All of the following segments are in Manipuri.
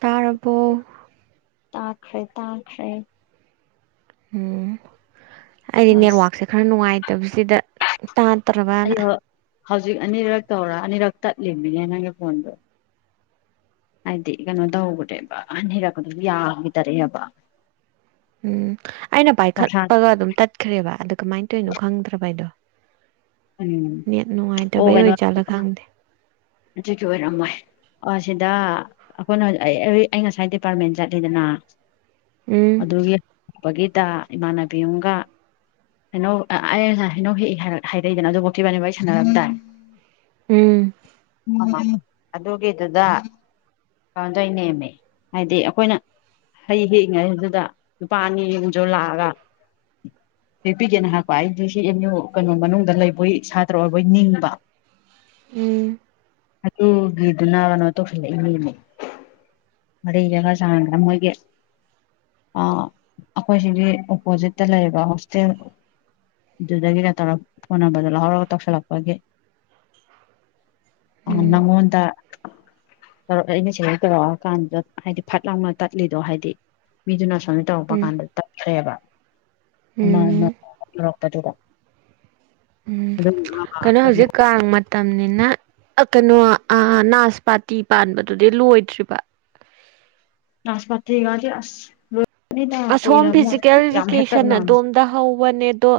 ꯇꯥꯔꯕꯣ ꯇꯥꯈ꯭ꯔꯦ ꯇꯥꯈ꯭ꯔꯦ ꯎꯝ ꯑꯩꯗꯤ ꯑꯁ ꯅꯦꯠꯋꯥꯛꯁꯦ ꯈꯔ ꯅꯨꯡꯉꯥꯏꯇꯕꯁꯤꯗ ꯇꯥꯗ꯭ꯔꯕꯅ ꯑꯩ ꯍꯧꯖꯤꯛ ꯑꯅꯤꯔꯛ ꯇꯧꯔ ꯑꯅꯤꯔꯛ ꯇꯠꯂꯤꯃꯤꯅꯦ ꯅꯪꯒꯤ ꯐꯣꯟꯗꯣ ꯍꯥꯏꯗꯤ ꯀꯩꯅꯣ ꯇꯧꯈ꯭ꯔꯦꯕ ꯑꯅꯤꯔꯛ ꯑꯗꯨꯝ ꯌꯥꯈꯤꯗ꯭ꯔꯦꯕ ꯎꯝ ꯑꯩꯅ ꯐꯣꯔꯁꯥ ꯄꯥꯏꯈꯠꯄꯒ ꯑꯗꯨꯝ ꯇꯠꯈ꯭ꯔꯦꯕ ꯑꯗ ꯀꯃꯥꯏꯅ ꯇꯧꯔꯤꯅꯣ ꯈꯪꯗ꯭ꯔꯕ ꯑꯩꯗꯣ ꯎꯝ ꯅꯦꯠ ꯑꯣ ꯅꯨꯡꯉꯥꯏꯇꯕꯩ ꯀꯩꯅꯣ ꯑꯣꯏꯖꯥꯠꯂꯥ ꯈꯪꯗꯦ ꯑꯗꯨꯒꯤ ꯑꯣꯏꯔꯝꯃꯣꯢ ꯑꯣ ꯁꯤꯗ ꯑꯩꯈꯣꯏꯅ ꯑꯩ ꯉꯁꯥꯏ ꯗꯤꯄꯥꯔꯠꯃꯦꯟ ꯆꯠꯂꯤꯗꯅ ꯎꯝ ꯑꯗꯨꯒꯤꯗ [unintelligible] ꯏꯃꯥꯟꯅꯕꯤ ꯑꯃꯒ ꯍꯩꯅꯧ ꯑꯩ ꯉꯁꯥꯢ ꯍꯩꯅꯧ ꯍꯦꯛ ꯍꯥꯏꯔꯛꯏꯗꯅ ꯑꯗꯨꯕꯧꯇꯤ ꯢꯕꯥꯅꯤ ꯋꯥꯔꯤ ꯁꯥꯟꯅꯔꯝꯗꯥꯢ ꯎꯝ [unintelligible] ꯑꯗꯨꯒꯤꯗꯨꯗ [unintelligible] ꯅꯦꯃꯦ ꯍꯥꯏꯗꯤ ꯑꯩꯈꯣꯏꯅ ꯍꯩ ꯍꯦꯛꯉꯩꯗꯨꯗ ꯅꯨꯨꯄꯥ ꯑꯅꯤ ꯑꯝꯁꯨ ꯂꯥꯛꯑꯒ ꯍꯦꯞꯄꯤꯇꯦꯜ ꯍꯥꯏꯄ ꯑꯩꯗꯤ ꯁꯤ ꯑꯦꯝ ꯌꯨ ꯀꯩꯅꯣ ꯃꯅꯨꯡꯗ ꯂꯩꯕꯣꯏ ꯁꯥꯇ꯭ꯔ ꯑꯣꯏꯕꯣꯏ ꯅꯤꯡꯕ ꯎꯝ ꯑꯗꯨꯒꯤꯗꯨꯅ ꯀꯩꯅꯣ ꯇꯧꯁꯤꯜꯂꯛꯏꯅꯤꯃꯦ ꯋꯥꯔꯤꯒ ꯈꯔ ꯁꯥꯟꯅꯗꯅ ꯃꯣꯢꯒꯤ ꯑꯩꯈꯣꯏ ꯁꯤꯒꯤ ꯑꯣꯄꯣꯖꯤꯠꯇ ꯂꯩꯕ ꯍꯣꯁꯇꯦꯜ ꯑꯗꯨꯗꯒꯤꯔ ꯇꯧꯔ ꯐꯣꯟ ꯅꯝꯕꯥꯔ ꯗꯣ ꯂꯧꯍꯧꯔꯒ ꯇꯧꯁꯤꯜꯂꯛꯄꯒꯤ ꯑꯥ ꯎꯝ ꯅꯪꯉꯣꯟꯗ ꯇꯧꯔꯛꯒꯦꯗꯤ ꯁꯤꯗꯩ ꯇꯧꯔꯛꯑꯣ ꯀꯥꯟꯗ ꯍꯥꯏꯗꯤ ꯐꯠ ꯂꯥꯎꯅ ꯇꯠꯂꯤꯗꯣ ꯍꯥꯏꯗꯤ ꯃꯤꯗꯨꯅ ꯁꯨꯃꯥꯏꯅ ꯇꯧꯔꯛꯄ ꯎꯝ ꯀꯥꯟꯗ ꯇꯥꯠꯈ꯭ꯔꯦꯕ ꯎꯝ [unintelligible] ꯇꯧꯔꯛꯄꯗꯨꯗ ꯎꯝ ꯑꯗꯨ ꯀꯩꯅꯣ ꯍꯧꯖꯤꯛ ꯀꯥꯡ ꯃꯇꯝ ꯃꯇꯝꯅꯤꯅ ꯀꯩꯅꯣ ꯅꯥꯁ ꯄꯥꯇꯤ ꯄꯥꯟꯕꯗꯨꯗꯤ ꯂꯣꯏꯗ꯭ꯔꯤꯕ ꯅꯥꯁꯄꯥꯇꯤꯒꯗꯤ ꯑꯁ [unintelligible] ꯑꯁꯣꯝ ꯀꯨꯏꯔꯝꯃꯣꯏ ꯐꯤꯖꯤꯀꯦꯜ ꯌꯥꯝ ꯏꯗꯨꯀꯦꯁꯟ ꯍꯦꯛꯇꯠꯅꯕꯅꯦ ꯑꯗꯣꯝꯗ ꯍꯧꯕꯅꯦꯗꯣ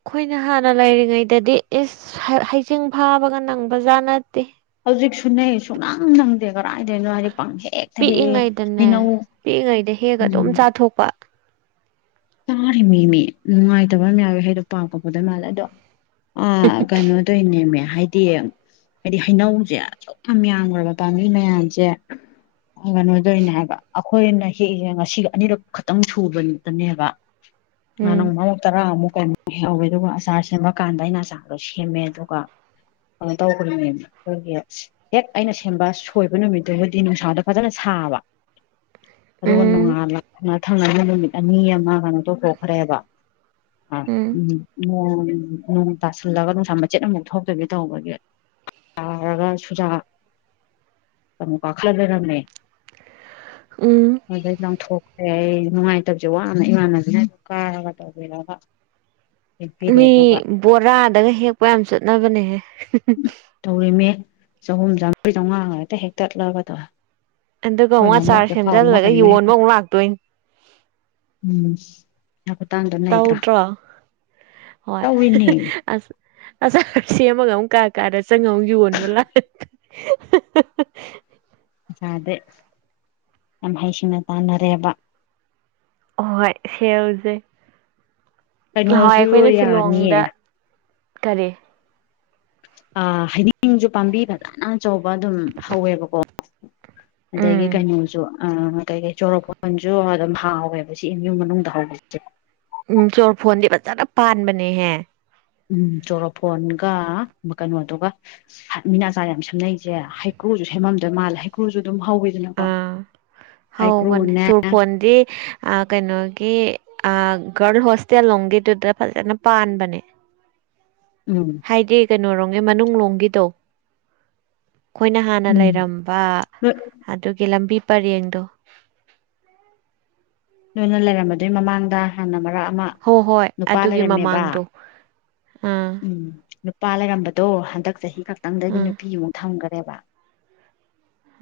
ꯑꯩꯈꯣꯏꯅ ꯍꯥꯟꯅ ꯂꯩꯔꯤꯉꯩꯗꯗꯤ ꯏꯁ ꯍꯩꯖꯤꯡ ꯐꯥꯕꯒ ꯅꯪꯕꯖꯥꯠ ꯅꯠꯇꯦ ꯍꯧꯖꯤꯛꯁꯨꯅꯦ ꯁꯨꯡꯅꯥꯥꯡ ꯅꯪꯗꯦ [unintelligible] ꯀꯔꯥꯏꯗꯩꯅꯣ ꯍꯥꯏꯗꯤ ꯄꯥꯡ ꯍꯦꯛꯇ ꯍꯦꯛꯌꯦ ꯍꯩꯅꯧ ꯄꯤꯛꯏꯉꯩꯗꯅꯦ ꯎꯝ ꯊꯣꯛꯄ ꯇꯥꯔꯤ ꯅꯤꯃꯦ ꯅꯨꯡꯉꯥꯏꯇꯕ ꯑꯃ ꯌꯥꯎꯋꯦ ꯍꯥꯏꯗꯣ ꯄꯥꯞꯒ ꯄꯨꯗꯧ ꯃꯥꯜꯂꯦ ꯑꯗꯣ ꯑ ꯀꯩꯅꯣ ꯅꯦꯃꯦ ꯍꯥꯏꯗꯤ ꯍꯥꯏꯗꯤ ꯍꯩꯅꯧꯁꯦ ꯑꯁꯨꯛ ꯌꯥꯝ ꯌꯥꯝꯈ꯭ꯔꯕ ꯄꯥꯝꯕꯤ ꯃꯌꯥꯝꯁꯦ ꯀꯩꯅꯣꯗꯧꯔꯤꯅꯦ ꯍꯥꯏꯕ ꯑꯩꯈꯣꯏꯅ ꯍꯦꯛꯏꯁꯦ ꯉꯁꯤꯒ ꯑꯅꯤꯔꯛ ꯈꯛꯇꯪ ꯁꯨꯕꯅꯦꯕ ꯅꯍꯥꯟ ꯎꯝ ꯅꯣꯡ ꯐꯥꯗꯣꯛ ꯇꯔꯥꯃꯨꯛ ꯀꯨꯟꯃꯨꯛ ꯍꯦꯛꯍꯧꯋꯦ ꯑꯗꯨꯒ ꯑꯆꯥꯔ ꯁꯦꯝꯕꯀꯥꯟꯗ ꯑꯩꯅ ꯑꯆꯥꯔꯗꯣ ꯁꯦꯝꯃꯦ ꯑꯗꯨꯒ ꯑꯥꯇꯥꯎꯈ꯭ꯔꯅꯦ ꯈꯣꯏꯒꯤ ꯁꯤꯁ ꯍꯦꯛ ꯑꯩꯅ ꯁꯦꯝꯕ ꯁꯣꯏꯕ ꯅꯨꯃꯤꯠꯇꯨꯕꯨꯗꯤ ꯅꯨꯡꯁꯥꯗ ꯐꯖꯟꯅ ꯁꯥꯕ ꯑꯗꯨꯒ ꯎꯝ ꯅꯣꯡꯉꯥꯜꯂꯛ ꯃꯊꯪ [unintelligible] ꯅꯨꯃꯤꯠ ꯑꯅꯤ ꯑꯃ ꯀꯩꯅꯣ ꯇꯧꯊꯣꯛꯈ꯭ꯔꯦꯕ ꯑ ꯎꯝ ꯅꯣꯡ ꯇꯥꯁꯤꯜꯂꯒ ꯅꯨꯡꯁꯥ ꯃꯆꯦꯠ ꯑꯃꯃꯨꯛ ꯊꯣꯛꯇꯕꯤ ꯇꯧꯕꯒꯤ ꯇꯥꯔꯒ ꯁꯨꯖꯥꯛ ꯑꯃꯨꯛ ꯀꯈꯜ ꯂꯩꯔꯝꯃꯦ ꯎꯝ ꯑꯗꯩ ꯂꯪꯊꯣꯛꯔꯩ ꯅꯨꯡꯉꯥꯏꯇꯕꯁꯦ ꯋꯥꯅ ꯏꯃꯥꯟꯅꯕꯤ ꯀꯥꯔꯒ ꯇꯧꯕꯤꯔꯒ ꯍꯦꯛꯄꯤꯔꯦ ꯃꯤ ꯑꯗꯨꯒ ꯕꯣꯔꯥꯗꯒ ꯍꯦꯛꯄ ꯌꯥꯝ ꯆꯠꯅꯕꯅꯦꯍꯦ ꯇꯧꯔꯤꯃꯦ ꯆꯍꯨꯝ ꯆꯥꯝ--ꯃꯔꯤ ꯆꯥꯝꯃꯉꯥ ꯍꯦꯛꯇ ꯍꯦꯛꯛꯇꯠꯂꯒꯗꯣ ꯑꯗꯨꯒ ꯋꯥꯠꯁꯥꯏ ꯍꯦꯟꯗꯦꯜ ꯂꯒꯥ ꯀꯔꯤ ꯑꯃ ꯍꯦꯛ ꯌꯣꯟꯕ ꯑꯃꯨꯛ ꯂꯥꯛꯇꯣꯏ ꯎꯝ ꯍꯥꯕꯥ ꯇꯥꯡꯗ ꯇꯧꯗ꯭ꯔꯣ ꯍꯣꯏ ꯇꯧꯔꯤꯅꯦ ꯑꯁ ꯑꯆꯥꯥꯔꯁ ꯁꯦꯝꯃꯥꯒꯥ ꯑꯃꯨꯛ ꯀꯥ ꯀꯥꯗ ꯆꯪꯉ ꯃꯨꯛ ꯌꯣꯟꯕ ꯂꯥꯛ ꯍꯥ ꯍꯥ ꯍꯥ ꯖꯗꯦ ꯌꯥꯝ ꯍꯩꯁꯤꯡꯅ ꯇꯥꯟꯅꯔꯦꯕ ꯍꯣꯏ ꯁꯦꯜꯁꯦ ꯅꯍꯋꯥꯏ ꯀꯩꯅꯣꯁꯨ ꯑꯩꯈꯣꯏꯅ ꯌꯥꯅꯤꯌꯦ ꯁꯤꯂꯣꯡꯗ ꯀꯔꯦ ꯑ ꯍꯩꯅꯤꯡ--ꯁꯨ ꯄꯥꯝꯕꯤ ꯐꯅ ꯑꯆꯧꯕ ꯑꯗꯨꯝ ꯍꯧꯋꯦꯕꯀꯣ ꯎꯝ ꯗꯒꯤ ꯀꯩꯅꯣꯁꯨ ꯑꯥ ꯃꯩꯇꯩ ꯒꯤ ꯆꯣꯔꯣꯐꯣꯟ--ꯁꯨ ꯑꯗꯨꯝ ꯍꯥꯎꯋꯦꯕ ꯁꯤ ꯏꯦꯝ ꯌꯨꯝ ꯃꯅꯨꯡꯗ ꯍꯥꯎ--ꯆꯦ ꯎꯝ ꯆꯣꯔꯐꯣꯟꯗꯤ ꯐꯖꯟꯅ ꯄꯥꯟꯕꯅꯦꯍꯦ ꯎꯝ ꯆꯣꯔꯣꯐꯣꯟꯒ ꯀꯩꯅꯣꯗꯨꯒ ꯍꯥꯟ ꯃꯤꯅꯥ ꯑꯆꯥꯔ ꯌꯥꯝ ꯁꯦꯝꯅꯩꯁꯦ ꯍꯩꯀ꯭ꯔꯨꯁꯨ ꯁꯦꯝꯃꯝꯗꯣꯏ ꯃꯥꯜꯂ ꯍꯩꯀ꯭ꯔꯨꯁꯨ ꯑꯗꯨꯝ ꯍꯧꯋꯤꯗꯅ ꯑ ꯍꯧꯕꯅꯦ ꯆꯨꯔꯐꯣꯟꯗꯤ ꯑꯥ ꯀꯩꯅꯣꯒꯤ ꯑꯥ ꯒꯥꯔ꯭ꯜ ꯍꯣꯁꯇꯦꯜ ꯂꯣꯡꯒꯤꯠꯇꯨꯗ ꯐꯖꯟꯅ ꯄꯥꯟꯕꯅꯦ ꯎꯝ ꯍꯥꯏꯗꯤ ꯀꯩꯅꯣꯔꯣꯡꯒꯤ ꯃꯅꯨꯡꯂꯣꯝꯒꯤ ꯇꯣ ꯈꯣꯏꯅ ꯍꯥꯟꯅ ꯎꯝ ꯂꯩꯔꯝꯕ ꯑꯗꯨꯒꯤ ꯂꯝꯕꯤ ꯄꯔꯦꯡꯗꯣ ꯅꯣꯏꯅ ꯂꯩꯔꯝꯕꯗꯨꯏ ꯃꯃꯥꯡꯗ ꯍꯥꯟꯅ ꯃꯔꯛ ꯑꯃ ꯍꯣꯏ ꯍꯣꯏ ꯅꯨꯄꯥ ꯑꯗꯨꯒꯤ ꯂꯩꯔꯝꯃꯦꯕ ꯃꯃꯥꯡꯗꯣ ꯑꯥ ꯎꯝ ꯄꯥ ꯂꯩꯔꯝꯕꯗꯣ ꯍꯟꯗꯛ ꯆꯍꯤ ꯈꯛꯇꯪꯗꯒꯤ ꯑꯥ ꯅꯨꯄꯤꯃꯨꯛ ꯊꯝꯈꯥꯔꯦꯕ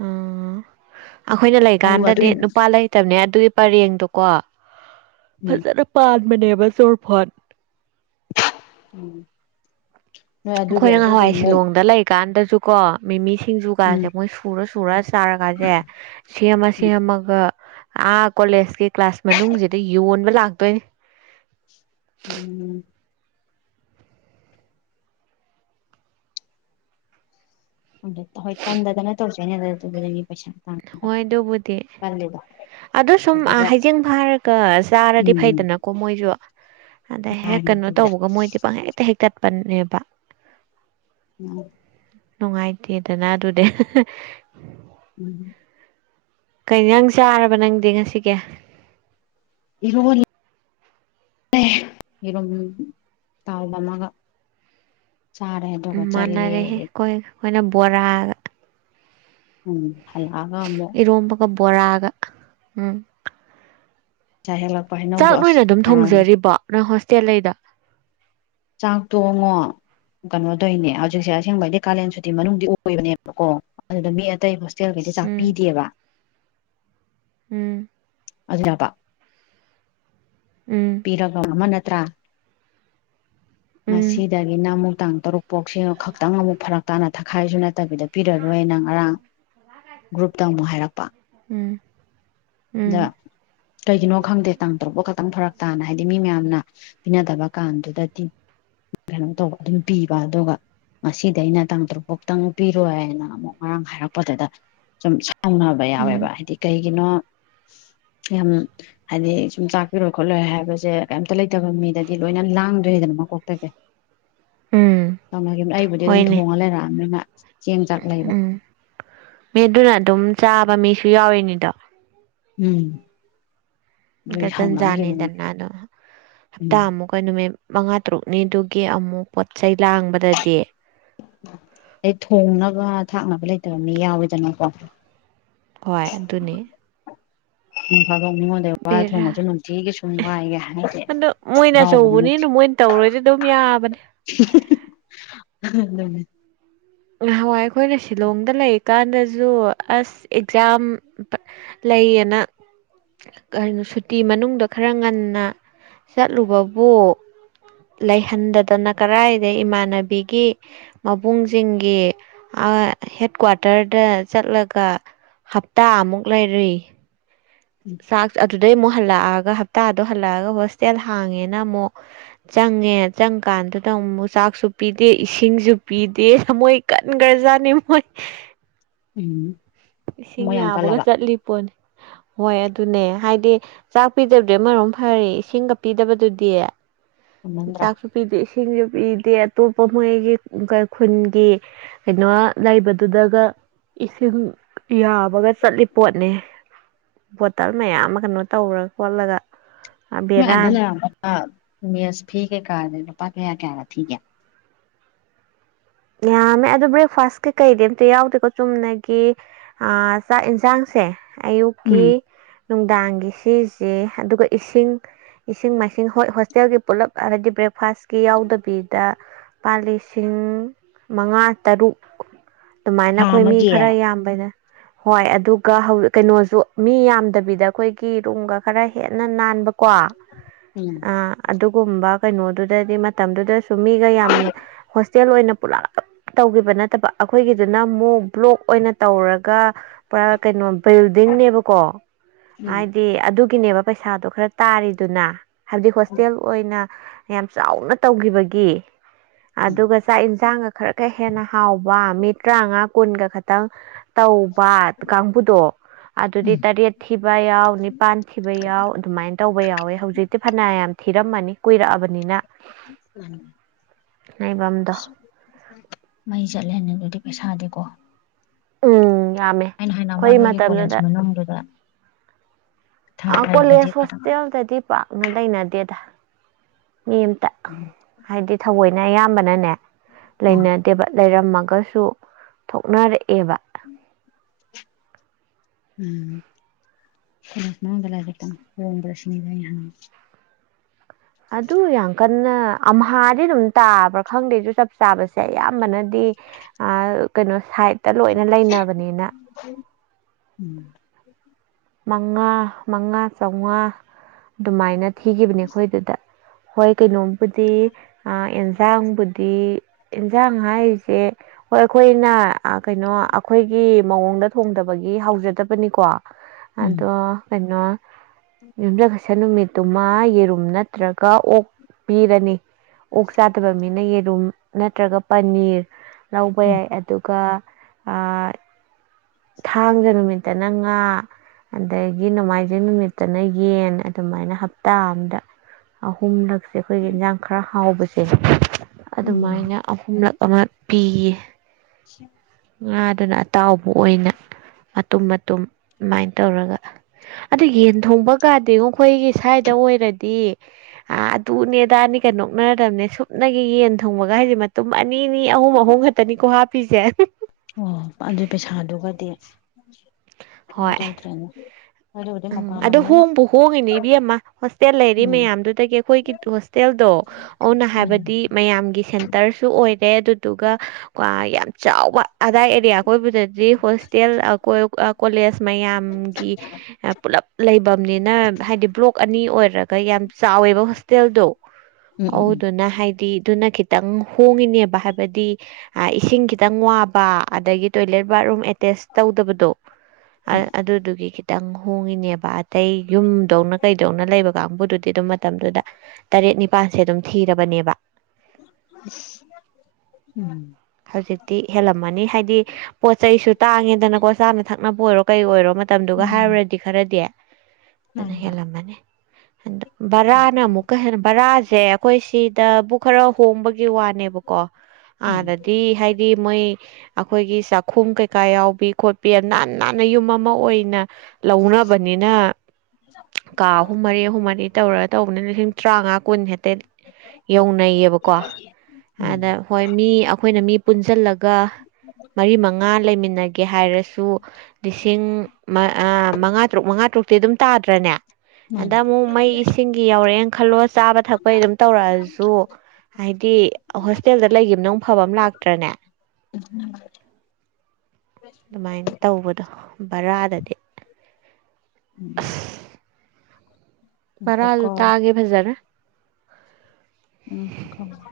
ꯑꯣ ꯑꯥꯈꯣꯏꯅ ꯑꯗꯨꯒ ꯑꯗꯨꯏ ꯂꯩꯀꯥꯟꯗꯗꯤ ꯅꯨꯄꯥ ꯂꯩꯠ ꯇꯕꯅꯦ ꯑꯗꯨꯒꯤ ꯄꯔꯦꯡꯗꯣꯀꯣ ꯎꯝ ꯐꯖꯟꯅ ꯄꯥꯟꯕꯅꯦꯕ ꯆꯣꯔꯐꯣꯟ ꯎꯝ ꯅꯣꯏ ꯑꯗꯨꯒꯤ ꯈꯣꯏꯅ ꯑꯗꯨꯒꯤ ꯉꯍꯋꯥꯏ ꯑꯃꯨꯛ ꯁꯤꯂꯣꯡꯗ ꯂꯩꯀꯥꯟꯗꯁꯨ ꯀꯣ ꯃꯤꯃꯤ ꯁꯤꯡꯖꯨꯒꯥꯁꯦ ꯎꯝ ꯃꯣꯏ ꯁꯨꯔꯥ ꯁꯨꯔꯥ ꯆꯥꯔꯒꯁꯦ ꯁꯦꯝꯃ ꯎꯝ ꯁꯦꯝꯃ ꯒ ꯑꯥ ꯀꯣꯂꯦꯖꯀꯤ ꯀ꯭ꯂꯥꯁ ꯃꯅꯨꯡꯁꯤꯗ ꯌꯣꯟꯕ ꯂꯥꯛꯇꯣꯏꯅꯤ ꯎꯝ ꯑꯗꯨ ꯍꯣꯏ ꯇꯟꯗꯗꯅ ꯇꯧꯖꯩꯅꯦꯗ ꯗꯨꯞꯄꯗꯥꯒꯤ ꯄꯩꯁꯥ ꯇꯥꯟ ꯍꯣꯏ ꯗꯨꯕꯨꯗꯤ ꯀꯜꯂꯤꯗꯣ ꯑꯗꯨ ꯁꯨꯝ ꯑꯗꯨꯗ ꯑꯥ ꯍꯩꯖꯤꯡ ꯐꯥꯔꯒ ꯆꯥꯔꯗꯤ ꯎꯝ ꯐꯩꯗꯅ ꯀꯣ ꯃꯣꯏꯁꯨ ꯑꯗ ꯍꯦꯛ ꯀꯩꯅꯣ ꯃꯇꯝꯗ ꯇꯧꯕꯒ ꯃꯣꯏꯗꯤ ꯄꯪ ꯍꯦꯛꯇ ꯍꯦꯛꯛꯇꯠꯄꯅꯦꯕ ꯎꯝ ꯅꯨꯡꯉꯥꯏꯇꯦꯗꯅ ꯑꯗꯨꯗꯤ ꯎꯝ ꯀꯩ ꯏꯟꯖꯥꯡ ꯆꯥꯔꯕ ꯅꯪꯗꯤ ꯉꯁꯤꯒꯤ ꯏꯔꯣꯜꯂꯦ ꯌꯦꯔꯨꯝ ꯇꯥꯥꯎꯕꯃꯒ ꯆꯥꯔꯦ ꯑꯗꯨꯒ ꯆꯥꯜꯂꯦ ꯑꯃꯅ ꯕꯣꯔꯥꯒ ꯎꯝ ꯍꯜꯂꯛꯑꯒ ꯑꯃꯨꯛ ꯏꯔꯣꯝꯕꯒ ꯕꯣꯔꯥꯒ ꯎꯝ ꯉꯁꯥꯏ ꯍꯦꯛꯂꯛꯄ ꯆꯥꯛ ꯍꯩꯅꯧꯗꯣ ꯑꯁ ꯅꯣꯏꯅ ꯑꯗꯨꯝ ꯌꯥꯝꯃꯦ ꯊꯣꯡꯖꯔꯤꯕꯣ ꯍꯣꯁꯇꯦꯜ ꯂꯩꯗꯣ ꯆꯥꯛꯇꯣꯉꯣ ꯀꯩꯅꯣꯇꯣꯏꯅꯦ ꯍꯧꯖꯤꯛꯁꯦ ꯑꯁꯦꯡꯕꯩꯗꯤ ꯀꯥꯂꯦꯟ ꯁꯨꯇꯤ ꯃꯅꯨꯡꯗꯤ ꯑꯣꯏꯕꯅꯦꯕꯀꯣ ꯑꯗꯨꯗ ꯃꯤ ꯑꯇꯩ ꯍꯣꯁ ꯍꯣꯁꯇꯜꯒꯤꯗꯤ ꯎꯝ ꯆꯥꯛꯄꯤꯗꯦꯕ ꯎꯝ ꯑꯗꯨꯗꯅꯕ ꯎꯝ ꯄꯤꯒ ꯑꯃ ꯅꯠꯇ꯭ꯔꯥ ꯉꯁꯤ ꯎꯝ ꯗꯒꯤꯅ ꯑꯃꯨꯛ ꯇꯥꯡ ꯇꯔꯨꯛꯐꯥꯎꯁꯦ ꯈꯛꯇꯪ ꯑꯃꯨꯛ ꯐꯔꯛ ꯇꯥꯅ ꯊꯛꯈꯥꯏꯁꯨ ꯅꯠꯇꯕꯤꯗ ꯄꯤꯔꯣꯏꯅ ꯉꯔꯥꯡ ꯒ꯭ꯔꯨꯞꯇ ꯑꯃꯨꯛ ꯍꯥꯏꯔꯛꯄꯥ ꯎꯝ ꯎꯝ ꯑꯗ ꯀꯒꯤꯅꯣ ꯈꯪꯗꯦ ꯇꯥꯡ ꯇꯔꯨꯛ ꯐꯛ ꯈꯛꯇꯪ ꯐꯔꯛ ꯇꯥꯅ ꯍꯥꯏꯗꯤ ꯃꯤ ꯃꯌꯥꯝꯅ ꯄꯤꯅꯗꯕ ꯀꯥꯟꯗꯨꯗꯗꯤ ꯀꯩꯅꯣꯝ ꯇꯧꯕ ꯑꯗꯨꯝ ꯄꯤꯕ ꯑꯗꯨꯒ ꯉꯁꯤꯗꯩꯅ ꯇꯥꯡ ꯇꯔꯨꯛ ꯐꯥꯎꯛꯇꯪ ꯄꯤꯔꯣꯏꯅ ꯑꯃꯨꯛ ꯉꯔꯥꯡ ꯍꯥꯏꯔꯛꯄꯗꯨꯗ ꯁꯨꯝ ꯁꯥꯎꯅꯕ ꯌꯥꯎꯋꯦꯕ ꯎꯝ ꯍꯥꯏꯗꯤ ꯀꯩꯒꯤꯅꯣ ꯌꯥꯝ ꯍꯥꯏꯗꯤ ꯁꯨꯝ ꯆꯥꯛꯄꯤꯔꯣꯏ ꯈꯣꯠꯂꯣꯏ ꯍꯥꯏꯕꯖꯦ ꯀꯩꯝꯇ ꯂꯩꯇꯕ ꯃꯤꯗꯗꯤ ꯂꯣꯏꯅ ꯂꯥꯡꯗꯣꯏꯅꯤꯗꯅ ꯃꯀꯣꯛꯇꯒꯤ ꯎꯝ ꯇꯧꯅꯒꯤꯝ ꯑꯩꯕꯨꯗꯤ ꯑꯗꯨꯝ ꯍꯣꯏꯅꯦ ꯊꯣꯡꯉ ꯂꯩꯔꯛꯑꯃꯤꯅ ꯆꯦꯡ ꯆꯥꯛ ꯂꯩꯕ ꯎꯝ ꯃꯤ ꯑꯗꯨꯅ ꯑꯗꯨꯝ ꯆꯥꯕ ꯃꯤꯖꯨ ꯌꯥꯎꯔꯤꯅꯤꯗꯣ ꯎꯝ ꯑꯗꯨꯒꯤ ꯁꯥꯎꯅꯈꯤꯕꯅꯤ ꯒꯖꯟꯖꯥꯟꯅꯤꯗꯅ ꯑꯗꯣ ꯎꯝ ꯍꯞꯇꯥꯥꯃꯨꯛ ꯅꯨꯃꯤꯠ ꯃꯉꯥ ꯇꯔꯨꯛꯅꯤꯗꯨꯒꯤ ꯑꯃꯨꯛ ꯄꯣꯠ ꯆꯩꯩ ꯂꯥꯡꯕꯗꯗꯤ ꯑꯗꯩ ꯊꯣꯡꯅꯕ ꯊꯥꯛꯅꯕ ꯂꯩꯇꯕ ꯃꯤ ꯌꯥꯎꯋꯤꯗꯅꯀꯣ ꯍꯣꯏ ꯑꯗꯨꯅꯤ ꯅꯣꯡꯐꯗꯣꯛ ꯃꯤꯉꯣꯟꯗ ꯑꯗꯩ ꯋꯥꯏꯔ ꯕꯦꯔꯥ ꯊꯣꯡꯕꯖꯨ ꯅꯨꯡꯇꯤꯒꯤ ꯁꯨꯝ ꯋꯥꯏꯒꯦ ꯍꯥꯏꯔꯗꯤ ꯍꯔꯥꯎꯕꯒ ꯅꯠꯇꯦ ꯇꯧꯔꯣꯏꯖꯨ ꯑꯗꯨꯝ ꯌꯥꯕꯅꯦ [unintelligible] ꯑꯗꯨꯅꯤ ꯅꯍꯥꯟꯋꯥꯏ ꯑꯈꯣꯏꯅ ꯁꯤꯂꯣꯡꯗ ꯂꯩ ꯀꯥꯟꯗꯖꯨ ꯑꯁ ꯑꯦꯛꯖꯥꯝ ꯂꯩꯌꯦꯅ ꯀꯩꯅꯣ ꯁꯨꯇꯤ ꯃꯅꯨꯡꯗ ꯈꯔ ꯉꯥꯟꯅ ꯆꯠꯂꯨꯕꯕꯨ ꯂꯩꯍꯟꯗꯗꯅ ꯀꯔꯥꯏꯗꯩ ꯏꯃꯥꯟꯅꯕꯤꯒꯤ ꯃꯕꯨꯡ ꯖꯤꯡꯒꯤ ꯑꯥ ꯍꯦꯠ ꯀ꯭ꯋꯥꯔꯇꯔꯗ ꯆꯠꯂꯒ ꯍꯞꯇꯥꯃꯨꯛ ꯂꯩꯔꯨꯏ ꯆꯥꯛ ꯑꯗꯨꯗꯩ ꯑꯃꯨꯛ ꯍꯜꯂꯛꯑꯒ ꯍꯞꯇꯥꯗꯣ ꯍꯜꯂꯛꯑꯒ ꯍꯣꯁꯇꯦꯜ ꯍꯥꯡꯉꯦꯅ ꯑꯃꯨꯛ ꯆꯪꯉꯦ ꯆꯪꯀꯥꯟꯗꯨꯗ ꯑꯃꯨꯛ ꯆꯥꯛꯁꯨ ꯄꯤꯗꯦ ꯏꯁꯤꯡꯖꯨ ꯄꯤꯗꯦ ꯊꯃꯣꯏ ꯀꯟꯒ꯭ꯔꯖꯥꯅꯤ ꯃꯣꯏ ꯎꯝ ꯏꯁꯤꯡ ꯃꯣꯏ ꯌꯥꯝ ꯌꯥꯕꯒ ꯀꯜꯂꯕ ꯆꯠꯂꯤ ꯄꯣꯠꯅꯤ ꯃꯣꯏ ꯑꯗꯨꯅꯦ ꯍꯥꯏꯗꯤ ꯆꯥꯛ ꯄꯤꯗꯕꯗꯤ ꯑꯃꯔꯣꯝ ꯐꯔꯦ ꯏꯁꯤꯡꯒ ꯄꯤꯗꯕꯗꯨꯗꯤ ꯀꯟꯃꯟꯗ꯭ꯔꯥ ꯆꯥꯛꯁꯨ ꯄꯤꯗꯦ ꯏꯁꯤꯡꯁꯨ ꯄꯤꯗꯦ ꯑꯇꯣꯞꯄ ꯃꯣꯏꯒꯤ ꯑ ꯈꯨꯟꯒꯤ ꯀꯩꯅꯣ ꯂꯩꯕꯗꯨꯗꯒ ꯏꯁꯤꯡ ꯌꯥꯕꯒ ꯆꯠꯂꯤ ꯄꯣꯠꯅꯤ ꯕꯣꯇꯜ ꯃꯌꯥꯝ ꯀꯩꯅꯣ ꯇꯧꯔ ꯈꯣꯠꯂꯒ ꯃꯣꯏ ꯑꯥꯗ ꯕꯦꯔꯥꯅꯤ ꯂꯔꯝꯕꯒ ꯃꯦꯁ ꯐꯤ ꯀꯩꯀꯗꯤ ꯃꯄꯥ ꯀꯌꯥ ꯀꯌꯥꯒ ꯊꯤꯒꯦ ꯌꯥꯝꯃꯦ ꯑꯗꯨ ꯕ꯭ꯔꯦꯛꯐꯥꯁ ꯀꯩ ꯀꯩꯗꯤ ꯑꯝꯇ ꯌꯥꯎꯗꯦꯀꯣ ꯆꯨꯝꯅꯒꯤ ꯆꯥꯛ ꯌꯦꯟꯖꯥꯡꯁꯦ ꯎꯝ ꯑꯌꯨꯛꯀꯤ ꯅꯨꯡꯗꯥꯡꯒꯤ ꯁꯤꯖꯦ ꯑꯗꯨꯒ ꯏꯁꯤꯡ ꯏꯁꯤꯡ ꯃꯥꯏꯁꯤꯡ ꯍꯣꯏ ꯍꯣꯁꯇꯦꯜꯒꯤ ꯄꯨꯂꯞ ꯍꯥꯏꯗꯤ ꯕ꯭ꯔꯦꯛꯐꯥꯁꯀꯤ ꯌꯥꯎꯗꯕꯤꯗ ꯄꯥ ꯂꯤꯁꯤꯡ ꯃꯉꯥ ꯇꯔꯨꯛ ꯑꯗꯨꯃꯥꯏꯅ ꯊꯥ ꯈꯣꯏ ꯃꯤ ꯑꯃꯒꯤ ꯈꯔ ꯌꯥꯝꯕꯅ ꯍꯣꯏ ꯑꯗꯨꯒ ꯍꯧ ꯀꯩꯅꯣꯁꯨ ꯃꯤ ꯌꯥꯝꯗꯕꯤꯗ ꯈꯣꯏꯒꯤ ꯔꯨꯝꯒ ꯈꯔ ꯍꯦꯟꯅ ꯅꯥꯟꯕ ꯀꯣ ꯑ ꯎꯝ ꯑꯗꯨꯒꯨꯝꯕ ꯀꯩꯅꯣꯗꯨꯗꯗꯤ ꯃꯇꯝꯗꯨꯗꯁꯨ ꯃꯤꯒ ꯌꯥꯝ ꯍꯣꯁ ꯇꯦꯜ ꯑꯣꯏꯅ ꯄꯨꯂꯞ ꯇꯧꯒꯤꯕ ꯅꯠꯇꯕ ꯑꯈꯣꯏꯒꯤꯗꯨꯅ ꯑꯃꯨꯛ ꯕ꯭ꯂꯣꯛ ꯑꯣꯏꯅ ꯇꯧꯔꯒ ꯄꯨꯔꯥ ꯀꯩꯅꯣ ꯕꯤꯜꯗꯤꯡꯅꯦꯕꯀꯣ ꯎꯝ ꯎꯝ ꯍꯥꯏꯗꯤ ꯑꯗꯨꯒꯤꯅꯦꯕ ꯄꯩꯁꯥꯗꯣ ꯈꯔ ꯇꯥꯔꯤꯗꯨꯅ ꯍꯥꯏꯕꯗꯤ ꯍꯣꯁꯇꯦꯜ ꯑꯣꯏꯅ ꯌꯥꯝ ꯆꯥꯎꯅ ꯇꯧꯒꯤꯕꯒꯤ ꯎꯝ ꯑꯗꯨꯒ ꯆꯥꯛ ꯌꯦꯟꯁꯥꯡ ꯈꯔ ꯈ ꯍꯦꯟꯅ ꯍꯥꯎꯕ ꯃꯤ ꯇꯔꯥꯃꯉꯥ ꯀꯨꯟꯒ ꯈꯇꯪ ꯇꯧꯕ ꯀꯥꯡꯕꯨꯗꯣ ꯑꯗꯨꯗꯤ ꯇꯔꯦꯠ ꯊꯤꯕ ꯌꯥꯎ ꯅꯤꯄꯥꯟ ꯊꯤꯕ ꯌꯥꯎ ꯑꯗꯨꯃꯥꯏꯅ ꯇꯧꯕ ꯌꯥꯎꯋꯦ ꯍꯧꯖꯤꯛꯇꯤ ꯐꯅ ꯌꯥꯝ ꯊꯤꯔꯝꯃꯅꯤ ꯀꯨꯏꯔꯛꯑꯕꯅꯤꯅ ꯂꯩꯕꯝꯗꯣ ꯃꯩ ꯆꯠꯂꯦꯅꯦ ꯑꯗꯨꯗꯤ ꯄꯩꯁꯥꯗꯤꯀꯣ ꯎꯝ ꯌꯥꯝꯃꯦ ꯑꯩꯅ ꯑꯩꯈꯣꯏ ꯍꯥꯏꯅꯃ ꯅꯣꯏꯒꯤ ꯃꯇꯝꯗꯨꯗ ꯀꯣꯂꯦꯖ ꯃꯅꯨꯡꯗꯨꯗ ꯑ ꯀꯣꯂꯦꯖ ꯊꯥꯔꯛꯏꯕꯗꯤ ꯈꯇꯪ ꯍꯣꯁꯇꯦꯜꯗꯗꯤ ꯄꯥꯛꯅ ꯂꯩꯅꯗꯦꯗ ꯃꯤ ꯑꯝꯇ ꯎꯝ ꯍꯥꯏꯗꯤ ꯊꯋꯣꯏꯅ ꯑꯌꯥꯝꯕꯅꯅꯦ ꯎꯝ ꯂꯩꯅ ꯇꯦꯕ ꯂꯩꯔꯝꯃꯒꯁꯨ ꯊꯣꯛꯅꯔꯛꯑꯦꯕ [inaudible] ꯎꯝ ꯀꯣꯂꯦꯁ ꯃꯅꯨꯡꯗ ꯂꯥꯏꯔꯤꯛ‌ꯇꯝꯕ ꯍꯣꯡꯕꯔꯥ ꯁꯤꯅꯤ ꯑꯩꯅ ꯍꯪꯉꯤ ꯑꯗꯨ ꯌꯥꯝ ꯀꯟꯅ ꯑꯝꯍꯥꯗꯤ ꯑꯗꯨꯝ ꯇꯥꯕ꯭ꯔꯥ ꯈꯪꯗꯦꯁꯨ ꯆꯞ ꯆꯥꯕꯁꯦ ꯑꯌꯥꯝꯕꯅꯗꯤ ꯑ ꯀꯩꯅꯣ ꯁꯥꯏꯗꯠꯇ ꯂꯣꯏꯅ ꯂꯩꯅꯕꯅꯤꯅ ꯎꯝ [inaudible] ꯃꯉꯥ ꯃꯉꯥ ꯆꯥꯝꯃꯉꯥ ꯑꯗꯨꯃꯥꯏꯅ ꯊꯤꯒꯤꯕꯅꯦ ꯈꯣꯏꯗꯨꯗ ꯍꯣꯏ ꯀꯩꯅꯣꯝꯕꯨꯗꯤ ꯑ ꯑꯦꯟꯖꯥꯡꯕꯨꯗꯤ ꯗꯤ ꯑꯦꯟꯁꯥꯡ ꯍꯥꯏꯔꯤꯖꯦ ꯍꯣꯏ ꯈꯣꯏꯅ ꯑ ꯀꯩꯅꯣ ꯑꯈꯣꯏꯒꯤ ꯃꯑꯣꯡꯗ ꯊꯣꯡꯗꯕꯒꯤ ꯍꯥꯎꯖꯗꯕꯅꯤꯀꯣ ꯎꯝ ꯑꯗꯣ ꯀꯩꯅꯣ [unintelligible] ꯁ ꯅꯨꯃꯤꯠꯇꯨꯃ ꯌꯦꯔꯨꯝ ꯅꯠꯇ꯭ꯔꯒ ꯑꯣꯛ ꯄꯤꯔꯅꯤ ꯑꯣꯛ ꯆꯥꯗꯕ ꯃꯤꯅ ꯌꯦꯔꯨꯝ ꯅꯠꯇ꯭ꯔꯒ ꯄꯅꯤꯔ ꯂꯧꯕ ꯎꯝ ꯌꯥꯏ ꯑꯗꯨꯒ ꯑ ꯊꯥꯡꯖ ꯅꯨꯃꯤꯠꯇꯅ ꯉꯥ ꯑꯗꯒꯤ ꯅꯣꯡꯃꯥꯏꯖꯤꯡ ꯅꯨꯃꯤꯠꯇꯅ ꯌꯦꯟ ꯑꯗꯨꯃꯥꯏꯅ ꯍꯞꯇꯥ ꯑꯝꯗ ꯑꯍꯨꯝꯂꯛꯁꯦ ꯑꯩꯈꯣꯏꯒꯤ ꯏꯟꯖꯥꯡ ꯈꯔ ꯍꯥꯎꯕꯁꯦ ꯎꯝ ꯑꯗꯨꯃꯥꯏꯅ ꯑꯍꯨꯝꯂꯛ ꯑꯃ ꯄꯤꯌꯦ ꯑ [inaudible] ꯉꯥꯗꯨꯅ ꯑꯇꯥꯎꯕ ꯑꯣꯏꯅ ꯃꯇꯨꯝ ꯃꯇꯨꯝ ꯑꯗꯨꯃꯥꯏꯅ ꯇꯧꯔꯒ ꯑꯗꯨ ꯌꯦꯟ ꯊꯣꯡꯕ ꯀꯥꯗꯤꯉꯣ ꯑꯩꯈꯣꯏꯒꯤ ꯁ꯭ꯋꯥꯏꯗ ꯑꯣꯏꯔꯗꯤ ꯑ ꯑꯗꯨꯅꯦ ꯑꯗꯥꯅꯤꯒ ꯅꯣꯛꯅꯔꯝꯅꯦ ꯁꯨꯞꯅꯒꯤ ꯌꯦꯟ ꯊꯨꯡꯕꯒꯥꯏꯖꯦ ꯃꯇꯨꯝ ꯑꯅꯤꯅꯤ ꯑꯍꯨꯝ ꯑꯍꯨꯝ ꯈ ꯇꯅꯤꯀꯣ ꯍꯥꯞꯄꯤꯖꯦ ꯑꯣ ꯑꯗꯨ ꯄꯩꯁꯥꯗꯨꯒꯗꯤ ꯀꯃꯥꯏ ꯍꯣꯏ ꯇꯧꯗ꯭ꯔꯦꯅꯦ ꯑꯗꯨꯕꯨꯗꯤ ꯎꯝ ꯃꯄꯥꯟ ꯑꯗꯣ ꯂꯝꯅꯤꯅ ꯍꯣꯡꯕꯨ ꯍꯣꯡꯉꯤꯅꯦ ꯏꯕꯦꯝꯃ ꯍꯣꯁꯇꯦꯜ ꯂꯩꯔꯤ ꯎꯝ ꯃꯌꯥꯝꯗꯨꯗꯒꯤ ꯑꯩꯈꯣꯏꯒꯤ ꯍꯣꯁꯇꯦꯜꯗꯣ ꯑꯗꯨꯅ ꯃꯥꯅꯤ ꯍꯥꯏꯕꯗꯤ ꯃꯌꯥꯝꯒꯤ ꯁꯦꯟꯇꯔꯁꯨ ꯑꯣꯏꯔꯦ ꯑꯗꯨꯗꯨꯒ ꯀ ꯌꯥꯝ ꯆꯥꯎ ꯑꯗꯥꯏ ꯑꯦꯔꯤꯌꯥ ꯑꯀꯣꯏꯕꯗꯗꯤ ꯍꯣꯁꯇꯦꯜ ꯀꯣꯂꯦꯖ ꯃꯌꯥꯝꯒꯤ ꯄꯨꯜꯂꯞ ꯂꯩꯕꯝꯅꯤꯅ ꯍꯥꯏꯗꯤ ꯕ꯭ꯂꯣꯛ ꯑꯅꯤ ꯑꯣꯏꯔꯒ ꯌꯥꯝ ꯆꯥꯎꯋꯦꯕ ꯍꯣꯁꯇꯦꯜꯗꯣ ꯎꯝ ꯎꯝ ꯎꯝ ꯑꯗꯨꯗꯨꯅ ꯍꯥꯏꯗꯤ ꯑꯗꯨꯅ ꯈꯤ ꯈꯤꯇꯪ ꯍꯣꯡꯉꯤꯅꯦꯕ ꯍꯥꯏꯕꯗꯤ ꯑ ꯏꯁꯤꯡ ꯈꯤꯇꯪ ꯋꯥꯕ ꯑꯗꯒꯤ ꯇꯣꯏꯂꯦꯠ ꯕꯥꯠꯔꯨꯝ ꯑꯦꯇꯦꯁ ꯇꯧꯗꯕꯗꯣ ꯑꯗꯨꯗꯨꯒꯤ ꯈꯤꯇꯪ ꯍꯣꯡꯉꯤꯅꯦꯕ ꯑꯇꯩ ꯌꯨꯝꯗꯧꯅ ꯀꯩꯗꯧꯅ ꯂꯩꯕ ꯀꯥꯡꯕꯨꯗꯨꯗꯤ ꯑꯗꯨꯝ ꯃꯇꯝꯗꯨꯗ ꯇꯔꯦꯠ ꯅꯤꯄꯥꯜꯁꯦ ꯑꯗꯨꯝ ꯊꯤꯔꯕꯅꯦꯕ ꯎꯝ [inaudible] ꯍꯧꯖꯤꯛꯇꯤ ꯍꯦꯜꯂꯝꯃꯅꯤ ꯍꯥꯏꯗꯤ ꯄꯣꯠ ꯆꯩꯁꯨ ꯇꯥꯡꯉꯦꯗꯅꯀꯣ ꯆꯥꯅ ꯊꯛꯅꯕ ꯑꯣꯏꯔꯣ ꯀꯩ ꯑꯣꯏꯔꯣ ꯃꯇꯝꯗꯨꯒ ꯃꯥꯅꯤ ꯍꯥꯏꯔꯨꯔꯗꯤ ꯈꯔꯗꯤ ꯑꯗꯨꯅ ꯃꯥꯅꯤ ꯃꯥꯅꯤ ꯍꯦꯜꯂꯝꯃꯅꯤ ꯑꯗꯣ ꯕꯔꯥꯅ ꯑꯃꯨꯛꯀ ꯍꯦꯟꯅ ꯕꯔꯥꯖꯦ ꯑꯩꯈꯣꯏ ꯁꯤꯗꯕꯨ ꯈꯔ ꯍꯣꯡꯕꯒꯤ ꯋꯥꯅꯦꯕꯀꯣ ꯎꯝ ꯑꯥꯗꯗꯤ ꯍꯥꯏꯗꯤ ꯃꯣꯏ ꯑꯩꯈꯣꯏꯒꯤ ꯆꯥꯛꯈꯨꯝ ꯀꯩꯀꯥ ꯌꯥꯎꯕꯤ ꯈꯣꯠꯄꯤ ꯅꯥꯥꯟ ꯅꯥꯟꯅ ꯌꯨꯝ ꯑꯃ ꯑꯣꯏꯅ ꯂꯧꯅꯕꯅꯤꯅ ꯀꯥ ꯑꯍꯨꯝ ꯃꯔꯤ ꯑꯍꯨꯝ ꯃꯔꯤ ꯇꯧꯔꯒ ꯇꯧꯕꯅꯤ ꯂꯤꯁꯤꯡ ꯇꯔꯥꯡꯉꯥ ꯀꯨꯟ ꯍꯦꯛꯇ ꯌꯧꯅꯩꯌꯦꯕꯀꯣ ꯎꯝ ꯎꯝ ꯑꯗ ꯍꯣꯏ ꯃꯤ ꯑꯩꯈꯣꯏꯅ ꯃꯤ ꯄꯨꯟꯖꯜꯂꯒ ꯃꯔꯤ ꯃꯉꯥ ꯂꯩꯃꯤꯟꯅꯒꯦ ꯍꯥꯏꯔꯁꯨ ꯂꯤꯁꯤꯡ ꯃꯉꯥ ꯇꯔꯨꯛ ꯃꯉꯥ ꯇꯔꯨꯛꯇꯤ ꯑꯗꯨꯝ ꯇꯥꯗ꯭ꯔꯅꯦ ꯃꯥꯅꯤ ꯑꯗꯃꯨꯛ ꯃꯩ ꯏꯁꯤꯡꯒꯤ ꯌꯧꯔꯛꯑꯦꯅ ꯈꯜꯂꯣ ꯆꯥꯕ ꯊꯛꯄꯒꯤ ꯑꯗꯨꯝ ꯇꯧꯔꯛꯑꯁꯨ ꯍꯥꯏꯗꯤ ꯍꯣꯁꯇꯦꯜꯗ ꯂꯩꯈꯤꯕꯅ ꯑꯃꯨꯛ ꯐꯕ ꯑꯃ ꯂꯥꯛꯇ꯭ꯔꯅꯦ ꯎꯝ [inaudible] ꯑꯗꯨꯃꯥꯏ ꯇꯧꯕꯗꯣ ꯕꯔꯥꯗꯗꯤ ꯎꯝ [inaudible] ꯕꯔꯥꯖꯨ ꯉꯥꯏꯈꯣꯀꯣ ꯇꯥꯡꯉꯦ ꯐꯖꯅ ꯎꯝ ꯊꯝ [inaudible]